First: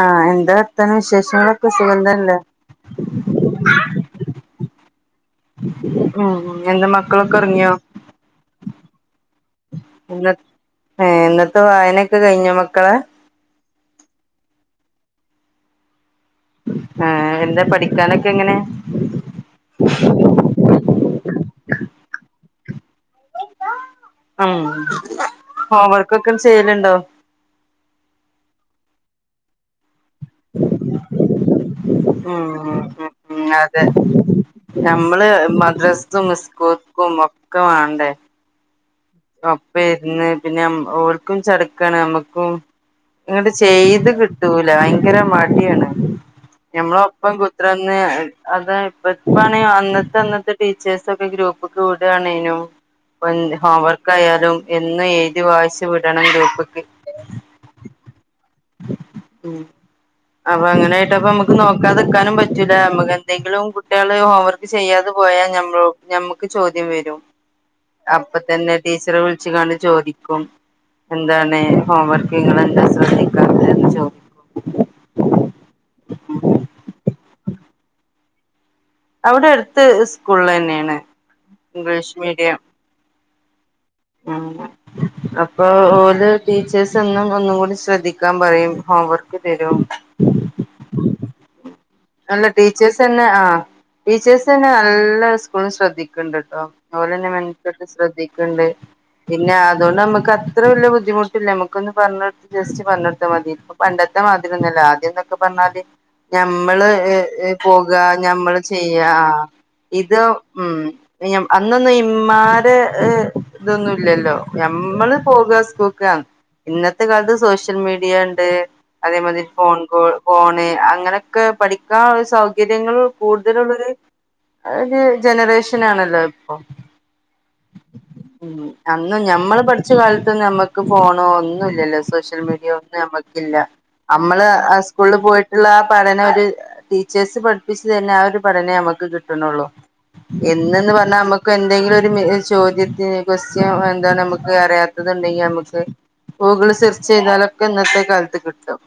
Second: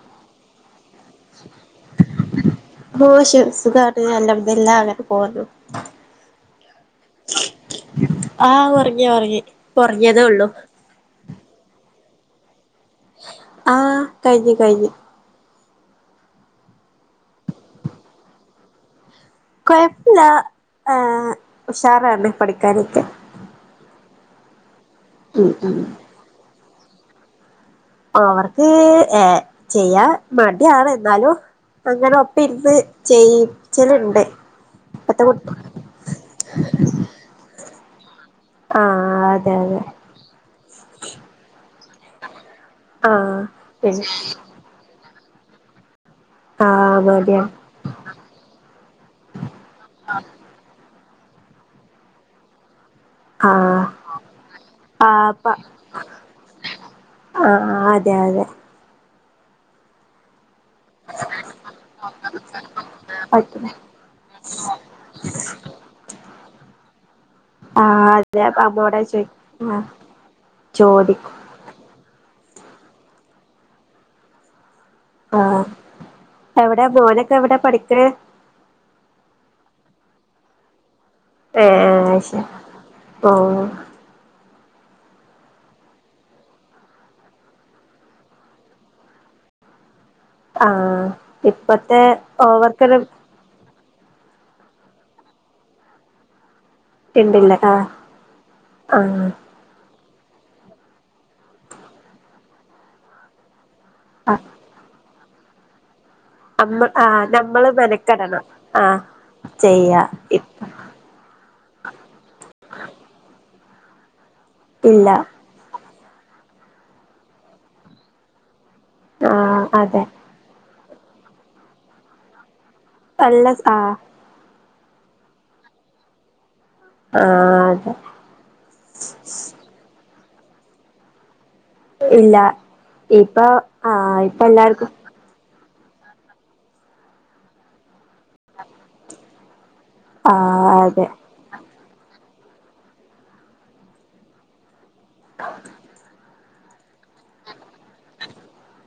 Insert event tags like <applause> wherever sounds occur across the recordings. ആ എന്ത വർത്താനം വിശേഷങ്ങളൊക്കെ സുഖന്തേനല്ലേ ഓഹ് ശ് സുഖാണ് അൽഹംദുലില്ലാഹ് അങ്ങനെപോന്നു ആ നീ എന്താ മ ക്കളൊക്കൊർങ്ങ്യ ആ ഒർങ്ങി ഒർങ്ങി ഇപ്പൊർങ്ങിയതേള്ളൂ ഏ ഇന്നത്തെ വായനൊക്കെ കഴിഞ്ഞോ മക്കളെ ആ കഴിഞ് കഴിഞ് ആ എന്താ പഠിക്കാനൊക്കെങ്ങനെ കൊഴ്പ്പല്ല്യാ ഉഷാറാണ് പഠിക്കാനൊക്കെ ആഹ് ഹോംവർക്കൊക്കെ ചെയ്യലുണ്ടോ? ഹോം വർക്ക് ഏഹ് ചെയ്യാ മടിയാണ് എന്നാലുംഅങ്ങനെ ഉം ഒപ്പര്ന്ന് ചെയ്യിച്ചല്ണ്ട്. ഞമ്മള് മദ്രസത്തും ഇസ്കൂൾക്കും ഒക്കെ വാണ്ടേ ആഹ് ആഹ് ആ ഒപ്പരിന്ന് പിന്നെ ഓല്ക്കും ചട്ക്കാണ് നമ്മക്കും ആഹ് ഇങ്ങട് പിന്നെ ചെയ്ത് കിട്ടൂല ഭയങ്കര മടിയാണ് ആഹ് ഞമ്മളൊപ്പം മടിയാണ് കുത്തർ ന്ന് അതാ ഇപ്പഴ് ഇപ്പാണേ അന്നത്തെ അന്നത്തെ ടീച്ചേഴ്സ ഒക്കെ ഗ്രൂപ്പ്ക്ക് വിടാണേനും <unintelligible> ഹോം ആഹ് വർക്ക് ക്കായാലും എന്നും ആഹ് എഴുതി അപ്പ വായിച്ചു വിടണെ ഗൂപ്പ്ക്ക് ആഹ് അതെ അതെ ഉം അപ്പൊ അങ്ങനൊയിട്ട്പ്പ നമ്മക്ക് നോക്കാതെക്കാനും പറ്റൂല നമ്മക്ക് പറ്റൂല എന്തെങ്കിലും കുട്ടികള് ഹോംവർക്ക് ത് ചെയ്യാതെ പോയാ ഞമ്മൾ ഞമ്മക്ക് ചോദ്യം വെരും ആഹ് അതെ <unintelligible> ടീച്ചറെ വിളിച്ച്ങ്ങാണ്ട് ആഹ് ചോദിക്കും ചോദിക്കും എന്താണ് ഹോം വർക്ക് ഇങ്ങളെന്താ ശ്രദ്ധിക്കാത്തെന്ന് ചോദിക്കും ആഹ് എവിടെ മോനൊക്കെ എവിടെ പഠിക്കണ്? അവിടെ അടുത്ത് സ്കൂളിലെന്നെയാണ് ഏഹ് ഏഹ് അയിശെരി ഉം ഉം ആഹ് അപ്പൊ ഓല് ടീച്ചേഴ്സ് ഒന്ന് ഒന്നും കൂടി ശ്രദ്ധിക്കാൻ പറയും ഹോംവർക്ക് തരും ആഹ് ഇപ്പത്തെ അല്ല ഹോംവർക്കെല്ലം <unintelligible> ആഹ് ടീച്ചേഴ്സ് തന്നെ നല്ല സ്കൂള് ശ്രദ്ധിക്കണ്ട് ട്ടോ അതുപോലെന്നെ ഇണ്ടില്ലേ ആഹ് മെൻക്കട്ട് ശ്രദ്ധിക്കണ്ട് ആഹ് പിന്നെ അതുകൊണ്ട് നമ്മക്ക് അത് അത്ര വല്ല ബുദ്ധിമുട്ടില്ല നമുക്കൊന്ന് പറഞ്ഞൊടുത്ത് ജസ്റ്റ് പറഞ്ഞൊടുത്താ മതി ഇപ്പ പണ്ടത്തെ ആഹ് മാതിരി ഒന്നു അല്ല ആദ്യക്കെ ക്കെ പറഞ്ഞാല് ഞാ അമ്മ ഞമ്മള് ആഹ് ഏഹ് ഏഹ് നമ്മള് പോകാ മെനക്കെടണം ഞമ്മള് ചെയ്യാ ആഹ് ചെയ്യാ ഇത് ഉം ഞമ് അന്നൊന്നും ഇമ്മാരെ ഏഹ് ഇതൊന്നുല്ലല്ലോ ഇല്ല ഞമ്മള് പോകാ ഇസ്കൂ കാ ഇന്നത്തെ കാലത്ത് സോഷ്യൽ മീഡിയ ഇണ്ട് അതേമാതിരി ആഹ് ഫോൺ അതെ കോൾ ഫോണ് അങ്ങനെയൊക്കെ പഠിക്കാ ഒരു സൗകര്യങ്ങൾ നല്ല കൂടുതലുള്ളൊരു ആഹ് അത് ഒരു ജനറേഷനാണല്ലോ ഇപ്പം ആഹ് അതെ ഉം അന്ന് ഞമ്മള് പഠിച്ച കാലത്ത് ഞമ്മക്ക് ഫോണോ ഒന്നുല് ല്ലല്ലോ ഇല്ല സോഷ്യൽ മീഡിയാ ഒന്നും ഇപ്പൊ ഞമ്മക്കില്ല ആഹ് ഇപ്പ അമ്മള് ആ എല്ലാർക്കും സ്കൂള് പോയിട് ഇള്ള ആ പഠനം ഒരു ടീച്ചേഴ്സ് പഠിപ്പിച്ചതന്നെ ആ ഒരു പഠനമേ നമ്മക്ക് കിട്ടുണുള്ളൂ ആഹ് എന്ന്ന്ന് അതെ പറഞ്ഞാ നമ്മക്ക് എന്തെങ്കിലും ഒരു മി സ് ചോദ്യത്തിനെ കൊസ്റ്റ്യൻ എന്താണ് നമ്മക്ക് അറിയാത്തത് ഇണ്ടെങ്കി നമ്മക്ക് ഗൂഗിൾ സെർച്ച് ചെയ്താലൊക്കെ ഇന്നത്തെ കാലത്ത് കിട്ടും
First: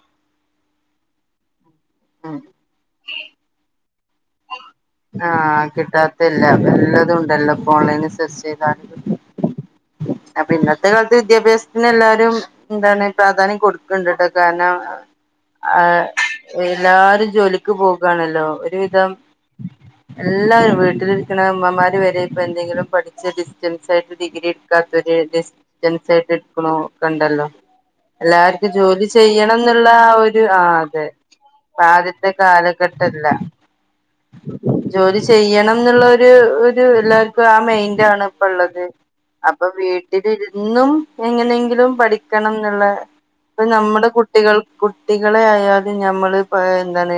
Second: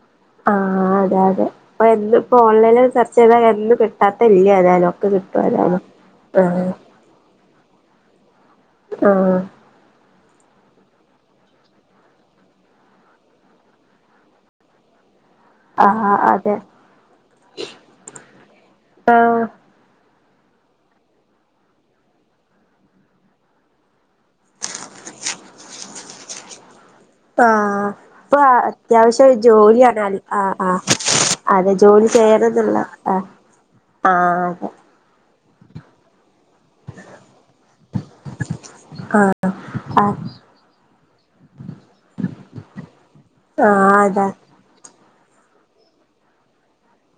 ആഹ് അതെ അതെ അപ്പൊ ഇന്ന് ഇപ്പോ ഉം ഓൺലൈനി സെർച്ച് ചെയ്താ <unintelligible> കിട്ടാത്ത ഇല്ല ഏതാലും ആഹ് കിട്ടാത്തല്ല എല്ലാതുണ്ടല്ലോ ഇപ്പ ഓൺലൈന് സെർച്ച് ചെയ്താ ആഹ് അപ്പൊ ഇന്നത്തെ കാലത്ത് വിദ്യാഭ്യാസത്തിന് എല്ലാരും എന്താണ് പ്രാധാന്യം കൊടുക്കണ്ട്ട്ടോ കാരണം ആഹ് എല്ലാരും ജോലിക്ക് പോകാണല്ലോ ഒരുവിധം ആഹ് എല്ലാരും വീട്ടിലിരിക്കുന്ന അമമ്മമാര് വരെ ഇപ്പ എന്തെങ്കിലും പഠിച്ച ഡിസ്റ്റൻസ് ആയിട്ട് ഡിഗ്രി എടുക്കാത്തര് ഡിസ് റ്റൻസായ്റ്റ് ക്ണൂ കണ്ടല്ലോ ഇപ്പൊ എല്ലർക്കും ജോലി അത്യാവശ്യം ചെയ്യണം ന്നുള്ള ജോലിയാണ് ആ അൽ ഒരു ആഹ് അതെ അതെ ജോലി ആദ്യത്തെ ചെയ്യണന്നുള്ള കാലഘട്ടല്ല ആഹ് തെ ജോലി ചെയ്യണം ന്നുള്ളരു ഒരു എല്ലാർക്കും ആഹ് മെയിന്റാണ് പള്ളത് ആഹ് അതെ ആഹ് അപ്പൊ ആഹ് വീട്ടിലിന്നും എങ്ങനെയെങ്കിലും പഠിക്കണം ന്നുള്ള പം ആഹ് നമ്മുടെ അതാ കുട്ടികൾ കുട്ടികളെ ആയാതും ഞമ്മള് പ എന്താണ്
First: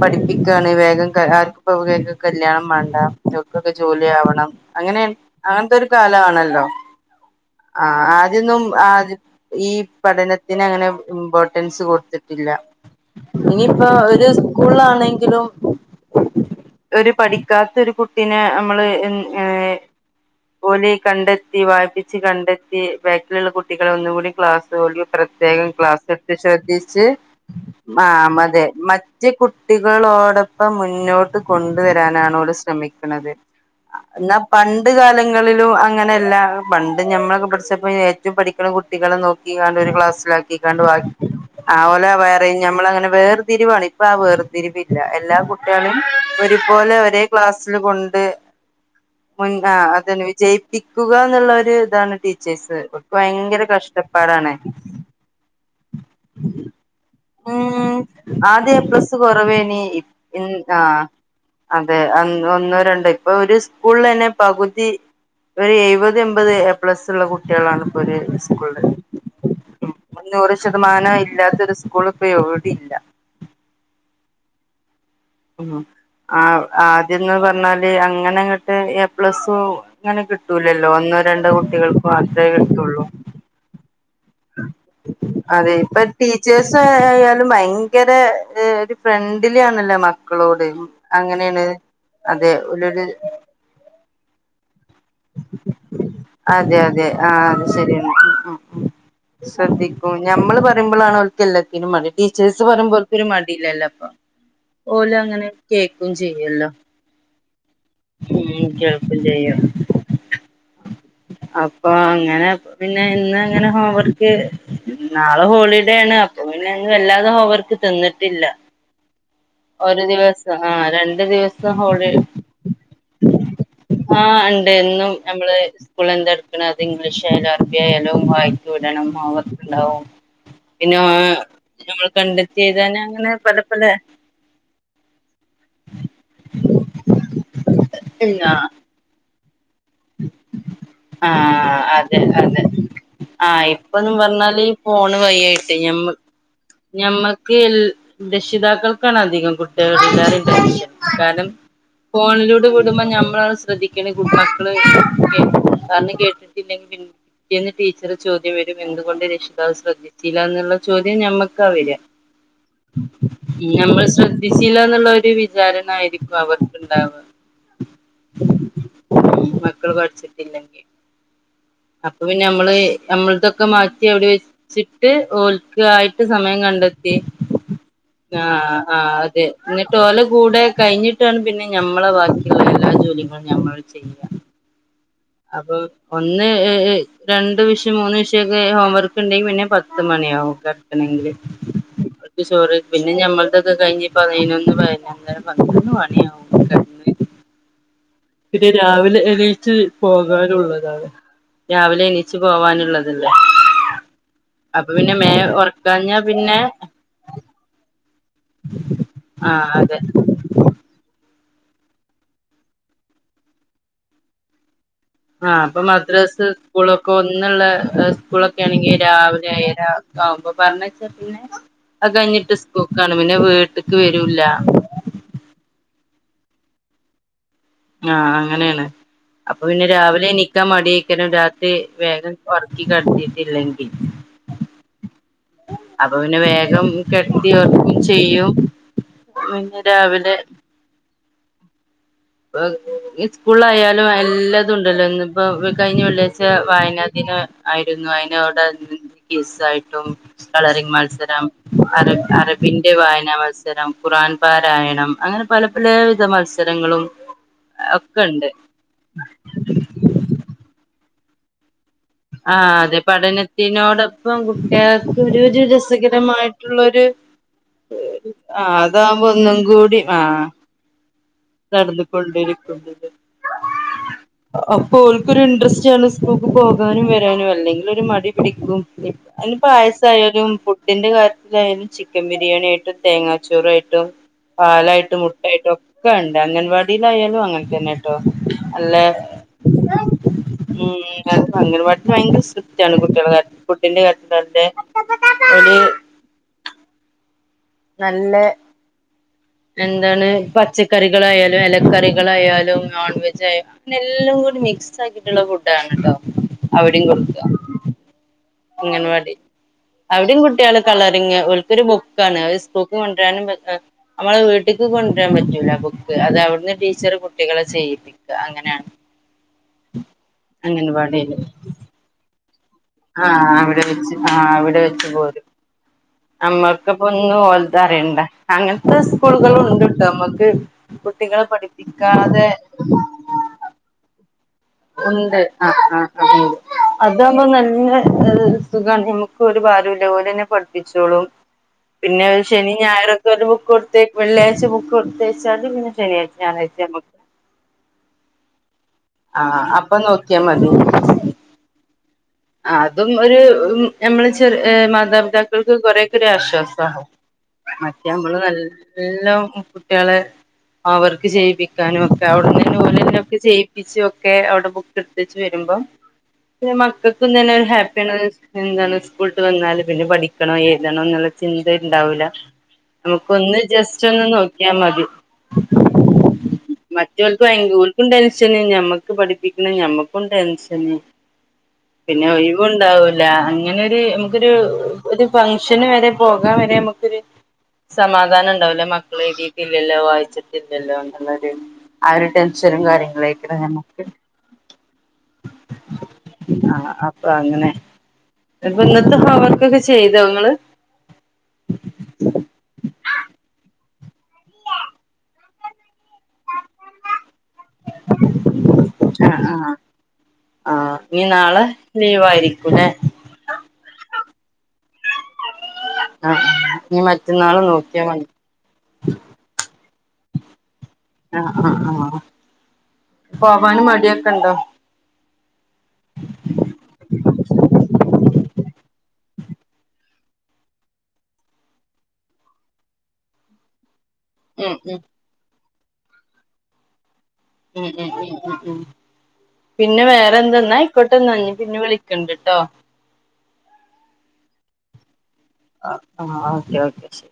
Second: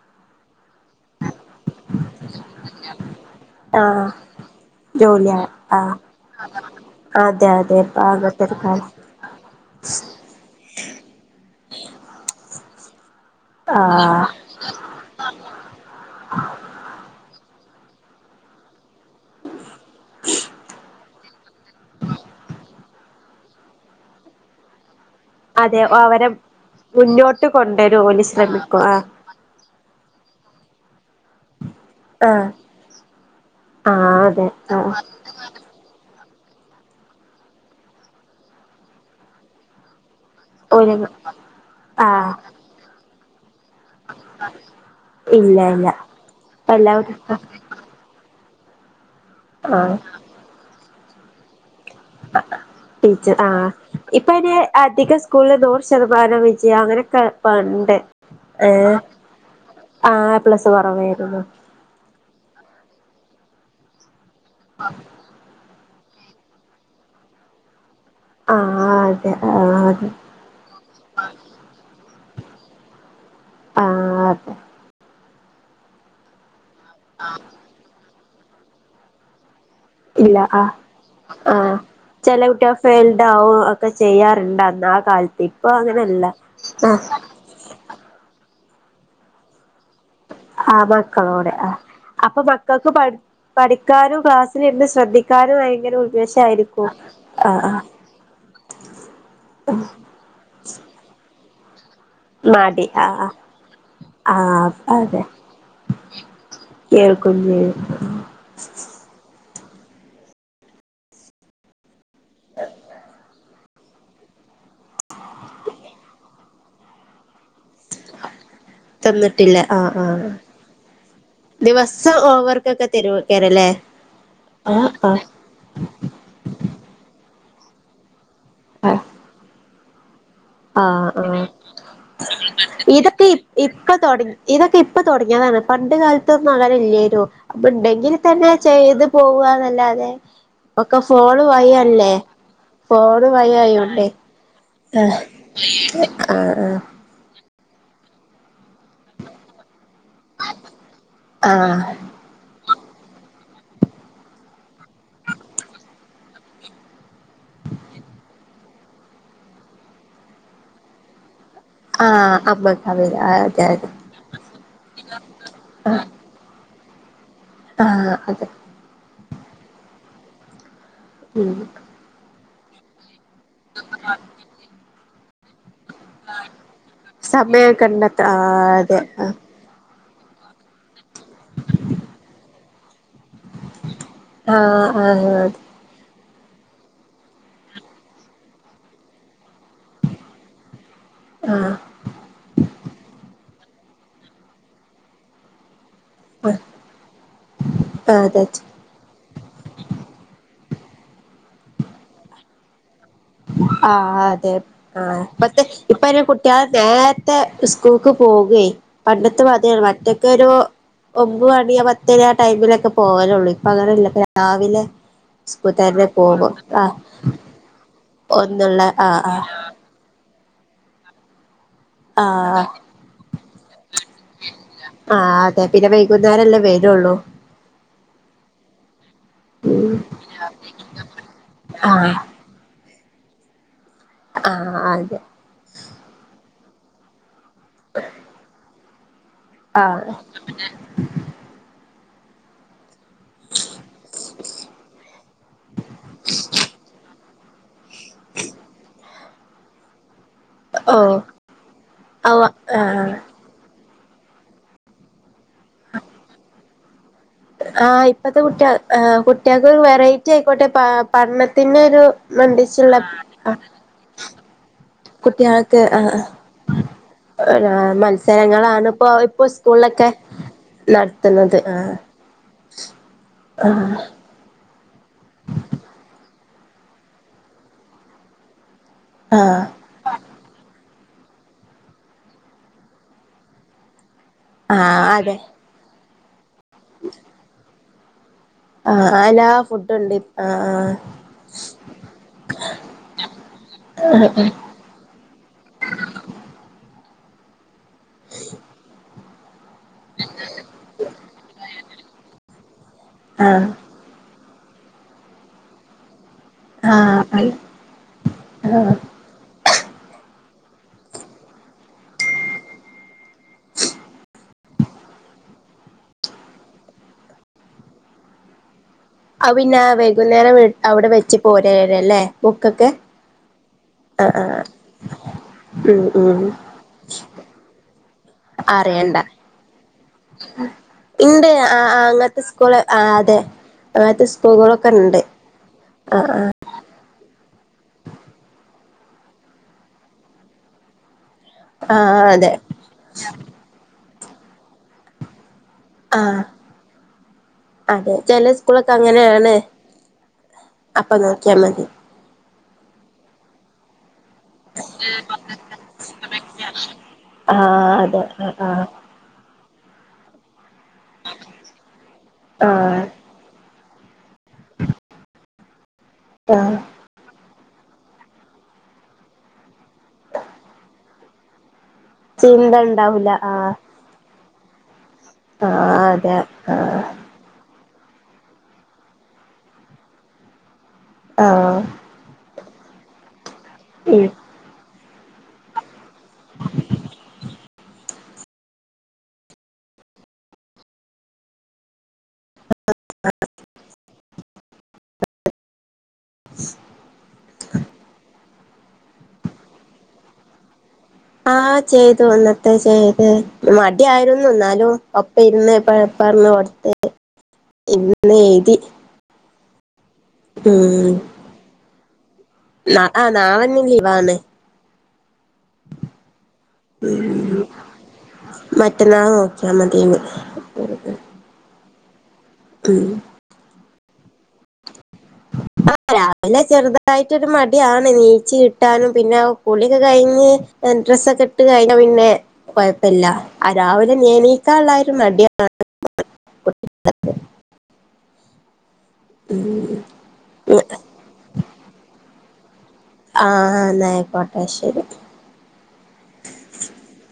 പഠിപ്പിക്കാണ് വേഗം ക്കെ ആർക്കിപ്പ <unintelligible> കല്യാണം മാണ്ട <unintelligible> ക്കൊക്കെ ആഹ് ജോലി ആവണം അങ്ങനെ ജോലിയാ അങ്ങൻത്തെ ഒരു ആഹ് കാലവാണല്ലോ അതെ അതെ ഇപ്പ ആഹ് അങ്ങനത്തൊരു ആദ്യംന്നും കാലം ആദ്യ ഈ പഠനത്തിന് അങ്ങനെ ഇമ്പോർട്ടൻസ് കൊടുത്തിട്ടില്ല ഇനിയിപ്പോ ആഹ് ഒരു സ്കൂളാണെങ്കിലും. ഒരു പഠിക്കാത്ത ഒരു കുട്ടിനെ അമ്മള്, എൻ ഏഹ് ഓല് കണ്ടെത്തി വായിപ്പിച്ച് കണ്ടെത്തി ബാക്കിലുള്ള കുട്ടികളെ ഒന്നും കൂടി ക്ലാസ് തോലി പ്രത്യേകം അതെ ക്ലാസ്സ് അവരെ എടുത്ത് ശ്രദ്ധിച്ച് മുന്നോട്ട് കൊണ്ടുവരും ഓല് ആഹ് മതെ ശ്രമിക്കും മ ആഹ് ജ്ജ് കുട്ടികളോടൊപ്പം മുന്നോ ഇത്‌ കൊണ്ടുവരാനാണ് ആഹ് ഓല് ശ്രമിക്ക്ണത്. ആഹ് എന്ന അതെ പണ്ട് ആഹ് കാലങ്ങ ങ്ങളിലു അങ്ങനെയല്ല, പണ്ട് ഞമ്മളൊക്കെ പഠിച്ചപ്പോ ഏറ്റവും പഠിക്കുന്ന കുട്ടികളെ നോക്കികാണ്ട് ഒരു ക്ലാസ്സിലാക്കി. കാണ്ട് ഓല് വാക്കി ആയ് ഓലെ ആഹ് വേറെയും ഞമ്മളങ്ങനെ വേർതിരിവാണ്. ഇപ്പൊ ആ വേർതിരിവില്ല. എല്ലാ കു ഇല്ല ഇല്ല ട്ടേളീം ഒരുപോലെ എല്ലാവരും ഒരേ ക്ലാസ്. ച്ല കൊണ്ട് ആഹ് അതെന്നെ വിജയിപ്പിക്കുക ന്നുള്ള ഒരു ഇതാണ്. ടീച്ചേഴ്സ്. ഓര്ക് ടീച്ചർ ഭയങ്കര കഷ്ടപ്പാടാണ്. സ്കൂളിൽ നൂറ് ശതമാനം വിജയ അങ്ങനെയൊക്കെ. ഉം, പണ്ട് ഏ ആദ്യ എപ്ലസ്സ് കുറവേനി. ഇപ് ആ ഉം പ്ലസ് ആഹ് കുറവായിരുന്നു അതെ, ഒന്നോ രണ്ടോ ഇപ്പൊ ഒരു സ്കൂളന്നെ പകുതി. ഒരു എഴുപത് എൺപത് എപ്ലസ് ഉള്ള കുട്ടികളാണ് ഇപ്പോ ഒര് ആഹ് അതെ, ആഹ് അതെ. നൂറ് ശതമാനം ഇല്ലാത്തൊരു സ്കൂൾ ഇപ്പ എവിടില്ല. ആഹ് അതെ. ഉം. ആ ആദ്യന്ന് പറഞ്ഞാല് അങ്ങനെങ്ങട്ട് എ പ്ല സ്സു. അങ്ങനെ ഇല്ല ആ കിട്ടൂലല്ലോ? ഒന്നോ രണ്ടോ കുട്ടികൾക്ക് മാത്രേ കിട്ടുള്ളൂ. ണ്ടാവു ഒക്കെ ചെയ്യാറുണ്ട് അന്ന് ആ കാലത്ത്, ഇപ്പൊ അങ്ങനെയല്ല. ആഹ് ത് ഭയങ്കര ഒരു ഫ്രണ്ട്ലി ആണല്ലോ മ ക്കളോട്, ആ മക്കളോടെ അങ്ങനെണ് ആ അപ്പൊ അതെ മക്കൾക്ക് ഒലുലു പഠി പഠിക്കാനും ക്ലാസ്സിലിരുന്ന് ശ്രദ്ധിക്കാനു ഭയങ്കര ഉ അതെ അതെ, ആഹ് അത് ശരിയാണ്. ഉം ഉം ശ്രദ്ധി ക്കു ഞമ്മള് പറയുമ്പളാണ് അവർക്ക് എല്ലത്തിനും മടി. ടീച്ചേഴ്സ് മടി ആ പറയുമ്പോൽക്കരു മടില്ലല്ലോ അപ്പൊ, ആ ആ ഓലും അതെ അങ്ങനെ കേക്കും ചെയ്യല്ലോ. കേൾക്കും ചെയ്യും ഉം കേൾക്കും ചെയ്യ. അപ്പൊ അങ്ങനെ പിന്നെ ഇന്ന് അങ്ങനെ ഹോം വർക്ക്. നാളെ ഹോളിഡേ ആണ്, അപ്പൊ പിന്നെ ഇന്ന് വല്ലാതെ ഹോം വർക്ക്‌ തിന്നിട്ടില്ല. ആഹ് ഒരു ആഹ് ദിവസം, ആഹ് രണ്ടു ദിവസം ഹോളി ദിവസം ഓക്കെ തരുവക്കാരല്ലേ ആഹ് ണ്ട് എന്നും നമ്മള് സ്കൂളിൽ എന്തട്ക്ണ് അത് ഇംഗ്ലീഷ് ആയാലും, അറബി ആയാലും വായിച്ചു ആഹ് വിടണം. ഹോം വർക്ക്‌ ഉണ്ടാവും. പിന്നെ ആഹ് ആഹ് ഞമ്മൾ കണ്ടെത്തി എഴുതാൻ ന് ഇതൊക്കെ അങ്ങനെ പല പല... ഇപ്പൊ തുടങ്ങി ഇതൊക്കെ ഇപ്പൊ തുടങ്ങിയതാണ്. പണ്ട് കാലത്തൊന്നും അങ്ങന ഇല്ലേയിനു അപ്പൊ ഉണ്ടെങ്കിൽ ഇല്ല തന്നെ ചെയ്ത്... പോവാ നല്ലാതെ. ഒക്കെ ഫോണ് ആഹ് വയല്ലേ അതെ അതെ ഫോണ് വഴി ആഹ് ആയോണ്ട്. ഇപ്പൊന്നും പറഞ്ഞാല്. ആഹ, ആഹ ആഹ് ഞമ്മൾക്ക് എൽ രക്ഷിതാക്കൾക്കാണ് അധികം. കുട്ടികള കാരണം ആഹ് ആഹ് ഫോണിലൂടെ വിടുമ്പോ നമ്മളാണ് ശ്രദ്ധിക്കണ് കുട്ടികളെ പറഞ്ഞത് കേട്ടിട്ടില്ലെങ്കിൽ ന്ന് ടീച്ചർ ചോദ്യം വരും, എന്തുകൊണ്ട് രക്ഷിതാവ് ശ്രദ്ധിച്ചില്ല എന്നുള്ള ചോദ്യം ഞമ്മക്ക്. ക്ക വര. ആഹ് അമ്മക്ക് അവര് അതെ അതെ നമ്മൾ ശ്രദ് ദ്ധിച്ചീല എന്നുള്ള ഒരു വിചാരണ ആയിരിക്കും അവർക്കുണ്ടാവ. ആഹ അതെ. മക്കള് പഠിച്ചിട്ടില്ലെങ്കി. ഉം അപ്പൊ പിന്നെ നമ്മള് നമ്മൾതൊക്കെ മാറ്റി അവിടെ വെച്ചിട്ട്. ഓൽക്കായി സമയം കണ്ടെത്തി സമയം കണ്ടെത്ത ആ ആഹ് ആ ആഹ് അതെ. എന്നിട്ട് ഓല കൂടെ കഴിഞ്ഞിട്ടാണ് പിന്നെ ഞമ്മളെ ബാക്കിയുള്ള എല്ലാ ജോലികങ്ങളും ഞമ്മൾ ചെയ്യുക. ആഹ ആഹ് അപ്പോ. ഒന്ന് രണ്ട് വിഷം മൂന്ന് വിഷയം ഒക്കെ ഹോം വർക്ക് ഉണ്ടെങ്കിൽ പിന്നെ പത്ത് മണിയാകും കിടക്കണ മെങ്കിൽ ആഹ് പിന്നെ ചോറ് പിന്നെ ഞമ്മളൊക്കെ കഴിഞ് പയിനൊന്നു പായിനൊന്നര പന്ത്രണ്ടു മണിയാവും കിടക്കാൻ. അ അതെ രാവിലെ എണീച്ച് പോകാനുള്ളതാണ്. രാവിലെ എണീച്ച് പോവാനുള്ളത്. ആഹ അതെ പിന്നെ ആഹ മേ പേ ഇപ്പ ഉറക്കാഞ്ഞാ ഐന് പിന്നെ കുട്ടികളെ നേര മത്തെ സ്കൂൾക്ക് പോകുകയ് പണ്ടത്തെ മതി ആഹ് അതെ മറ്റൊക്കെരു. ഒമ്പ് മണിയാ പത്തര ആ ടൈമിലൊക്കെ പോവലുള്ളൂ. ഇപ്പ അങ്ങനെയല്ല രാവിലെ ആഹ സ്കൂൾ അപ്പൊ തന്നെ മദ്രാസ് പോകും ആഹ് സ്കൂളൊക്കെ ഒന്നുള്ള സ്കൂളൊക്കെ ഒന്നുള്ള ആണെങ്കിൽ ആഹ് ആഹ് രാവിലെ ഏയര. ആവുമ്പ പറഞ്ഞ വച്ചാ പിന്നെ അ കഴിഞ്ഞിട്ട് ആഹ് സ്കൂൾക്കാണ് പിന്നെ വീട്ട്ക്ക് വരൂല. ആ അതെ പിന്നെ വൈകുന്നേരംല്ലേ വേരുള്ളൂ. ആഹ അങ്ങനെയാണ് അപ്പൊ പിന്നെ ഉം രാവിലെ എണീക്കാൻ മടിക്കാനും. രാത്രി ആഹ് വേഗം വർക്ക് കഴിഞ്ഞിട്ടില്ലെങ്കിൽ. ആഹ അതെ അപ്പം പിന്നെ വോഗം കെടത്തിഉറക്കും ചെയ്യും. പിന്നെ ആഹ് രാവിലെ ഈ സ്കൂളായാലും എല്ലാതും ഉണ്ടല്ലോ ഇ ഇപ്പോ കഴിഞ്ഞ വെള്ളിയാഴ്ച്ച വായനദിനം. ആയിരുന്നു അതിനവിടെ ക്വിസായിട്ടും. കളറിങ് ഓഹ് മത്സരം അറബ ആഹ് അറബിന്റെ ആഹ് വായനാ മത്സരം. മത്സരം ഖുറാൻ പാരായണം അങ്ങനെ പല പലോ വിധ മത്സരങ്ങളും. ആ ഒക്കെ ഇപ്പത്തെ ഉണ്ട് കുട്ട കുട്ടികൾക്ക് ഒരു വെറൈറ്റി ആയിക്കോട്ടെ പഠനത്തിന്റെ ഒരു. ആ അതെ പഠനത്തിനോടൊപ്പം കുട്ടികൾക്ക് ഒരു ഒരു കുട്ടികൾക്ക് ആ രസകരമായിട്ടുള്ളരു. ആ മത്സരങ്ങളാണ് ഇപ്പോ അതകുമ്പോ ഇപ്പോ ഒന്നും കൂടി സ്കൂളിലൊക്കെ ആഹ. നടത്തുന്നത്. ആ നടന്നുകൊണ്ടിരിക്കുന്നത്. ആ അപ്പൊ അവർക്കൊരു ഇൻട്രസ്റ്റ് ആണ് സ്കൂൾക്ക് പോകാനും വരാനും അല്ലെങ്കിൽ ഒരു മടി പിടിക്കും ആ അതി പായസായാലും പു ഇതിന്റെ കാര്യത്തിലായാലും ചിക്കൻ ബിരിയാണി ആയിട്ടും തേങ്ങാച്ചോറായിട്ടും ആ പാലായിട്ട് അതെ മുട്ടായിട്ടും ഒക്കെ ഉണ്ട് അഗൻവാടിയിലായാലും അങ്ങനെ തന്നെ ട്ടോ നല്ല ആഹ് ആല്ലാ ഫുഡ്ണ്ട് ആഹ് ആഹ് അംഗനവാടി ഭയങ്കര സ്ട്രിക്റ്റ് ആണ് കുട്ടികൾടെ കാര്യത്തിൽ ഫുഡിന്റെ കാര്യ <unintelligible> ഒര് നല്ലെ എന്താണ് പച്ചക്കറികളായാലും എലക്കറികളായാലും നോൺവെജ ആ ആയോ അങ്ങനെ എല്ലാം കൂടി മിക്സ് ആക്കിയിട്ടുള്ള ഫുഡ് ആണ് കേട്ടോ ആ അവിടെയും കൊടുക്കുക അങ്ങനവാടി അവിടയും കുട്ടികള് കളറിങ്ങ് അവക്കൊരു ബുക്കാണ് അവര് സ്കൂക്ക് കൊണ്ടുവരാനും വെക്കാ നമ്മള് വീട്ടിക്ക് കൊണ്ടുവരാൻ പറ്റൂല ബുക്ക് അത് അവിടുന്ന് ടീച്ചർ കുട്ടികളെ ചെയ്പ്പി അങ്ങനെയാണ് അത് പിന്നെ വൈകുന്നേരം അവിടെ അംഗൻവാടിയില് വെച്ച് പോരെര അല്ലേ ബുക്കൊക്കെ ആഹ് അവിടെ വെച്ച് ആ ആ ആഹ് അവിടെ വെച്ച് പോരും ഉം ഉം നമ്മക്കിപ്പോ ഒന്നും ഓൽതറിയണ്ട അങ്ങനത്തെ സ്കൂളുകളുണ്ട് ഉണ്ട് ആഹ് ആ അങ്ങനത്തെ പഠിപ്പിക്കാതെ സ്കൂള് ആഹ് അതെ അങ്ങനത്തെ സ്കൂളുകളൊക് ഉണ്ട് ആഹ് ആഹ് ആഹ് ഉണ്ട് അതാകുമ്പോ നല്ല ഒരു സുഖമാണ് നമക്ക് ഒരു പാടുവില്ല ഓല് തന്നെ പഠിപ്പിച്ചോളും ആ ആ പിന്നെ അതെ ശനി ഞായറൊക്കെ ഓല് ബുക്ക് കൊടുത്ത വെള്ളിയാഴ്ച ബുക്ക് കൊടുത്ത് അയച്ചാല് പിന്നെ ആ ശനിയാഴ്ച്ച ഞാറാഴ്ചആകുമ്പോ അതെ ചെല സ്കൂളൊക്കെ അങ്ങനെയാണ് ആഹ് അപ്പൊ നോക്കിയാ മതി അപ്പൊ നോക്കിയാ മതി അതും ഒരു ഞമ്മളെ ചെറ മാതാപിതാക്കൾക്ക് കൊറെക്കെ ഒരു ആശ്വാസ ആഹ് മറ്റെ അതെ നമ്മൾ ആഹ് ആഹ് നല്ലം കുട്ടികളെ ഹോം വർക്ക് ചെയ്യിപ്പിക്കാനും ഒക്കെ അവിടുന്ന് ആഹ് ഓലന്നെ ഇത് ചെയ്യിപ്പിച്ചു ഒക്കെ അവിടെ ബുക്ക് ഇട്‌ത്തച്ച് വരുമ്പം ആഹ് ഇവക്കും തന്നെ ഹാപ്പിയാണത് എന്താണ് സ്കൂൾട്ട് വന്നാല് പിന്നെ പഠിക്കണോ എഴുതണോ എന്നുള്ള ചിന്ത ഉണ്ടാവൂല്ല ചിന്ത ഉണ്ടാവൂല നമുക്ക് ഒന്ന് ആഹ് ജസ്റ്റ് ഒന്ന് നോക്കിയാ മതി ആഹ് അതെ ആഹ് <unintelligible> ഞമ്മക്കും പഠിപ്പിക്കണ ഞമ്മക്കും ടെൻഷന് ആഹ് പിന്നെ ഒഴിവും ഉണ്ടാവൂല അങ്ങനെ ഒരു ഉം നമുക്കൊരു ഒരു ഫംഗ്ഷന് വേരെ പോകാംവരെ നമുക്കൊരു സമാധാനം ഉണ്ടാവൂല മക്കൾ എഴുതിട്ടില്ലല്ലോ വായിച്ചിട്ടില്ലല്ലോ എന്നുള്ളരു ആ ഒരു ടെൻഷനും കാര്യങ്ങളെയ്കാരം നമുക്ക് ആഹ് അപ്പൊ അങ്ങനെ അപ്പംഇന്നത്തെ ഹോം വർക്ക് ഒക്കെ ചെയ്തോ ഇങ്ങള് ആഹ് ചെയ്തു ഇന്നത്തെ ചെയ്ത് മടി ആയിരുന്നു എന്നാലും ഒപ്പം ഇര്ന്ന് ഇപ്പ പറഞ്ഞ് കൊടുത്ത് ഇന്ന് എഴുതി ആഹ് ആഹ് ആഹ് ഉം ഇനി നാളെ ലീവ് ആയിരിക്കൂല്ലേ ആഹ് നാളെ ഇഞ്ഞി ലീവാണ് ആ ഇനി മറ്റന്നാള് നോക്കിയാ മതി മറ്റന്നാള് നോക്കിയാ മതിന്ന് ആഹ് ആഹ് ആഹ് ഉം പോവാന് മടിയൊക്കെ ഉണ്ടോ ആഹ് രാവിലെ ചെറുതായിട്ടൊരു മടിയാണ് എനീച്ച് കിട്ടാനും പിന്നെ കുളിയൊക്കെ കഴിഞ്ഞ് ഡ്രസ്സൊക്കെ ഇട്ട് കഴിഞ്ഞാ പിന്നെ കൊഴപ്പവില്ല ആ രാവിലെ ഉം എണീക്കാൻ ഉള്ള ഉം ഒരു മടിയാ ഉം ഉം ഉം ഉം പിന്നെ വേ റേ പിന്നെന്താ എന്നാ ആയിക്കോട്ടെ പിന്നെ വിളിക്കണ്ട് ട്ടോ ആഹ് ആഹ് എന്നാ ആയിക്കോട്ടെ ശരി ആഹ് ആഹ് ഓക്കെ ഓക്കെ ശരി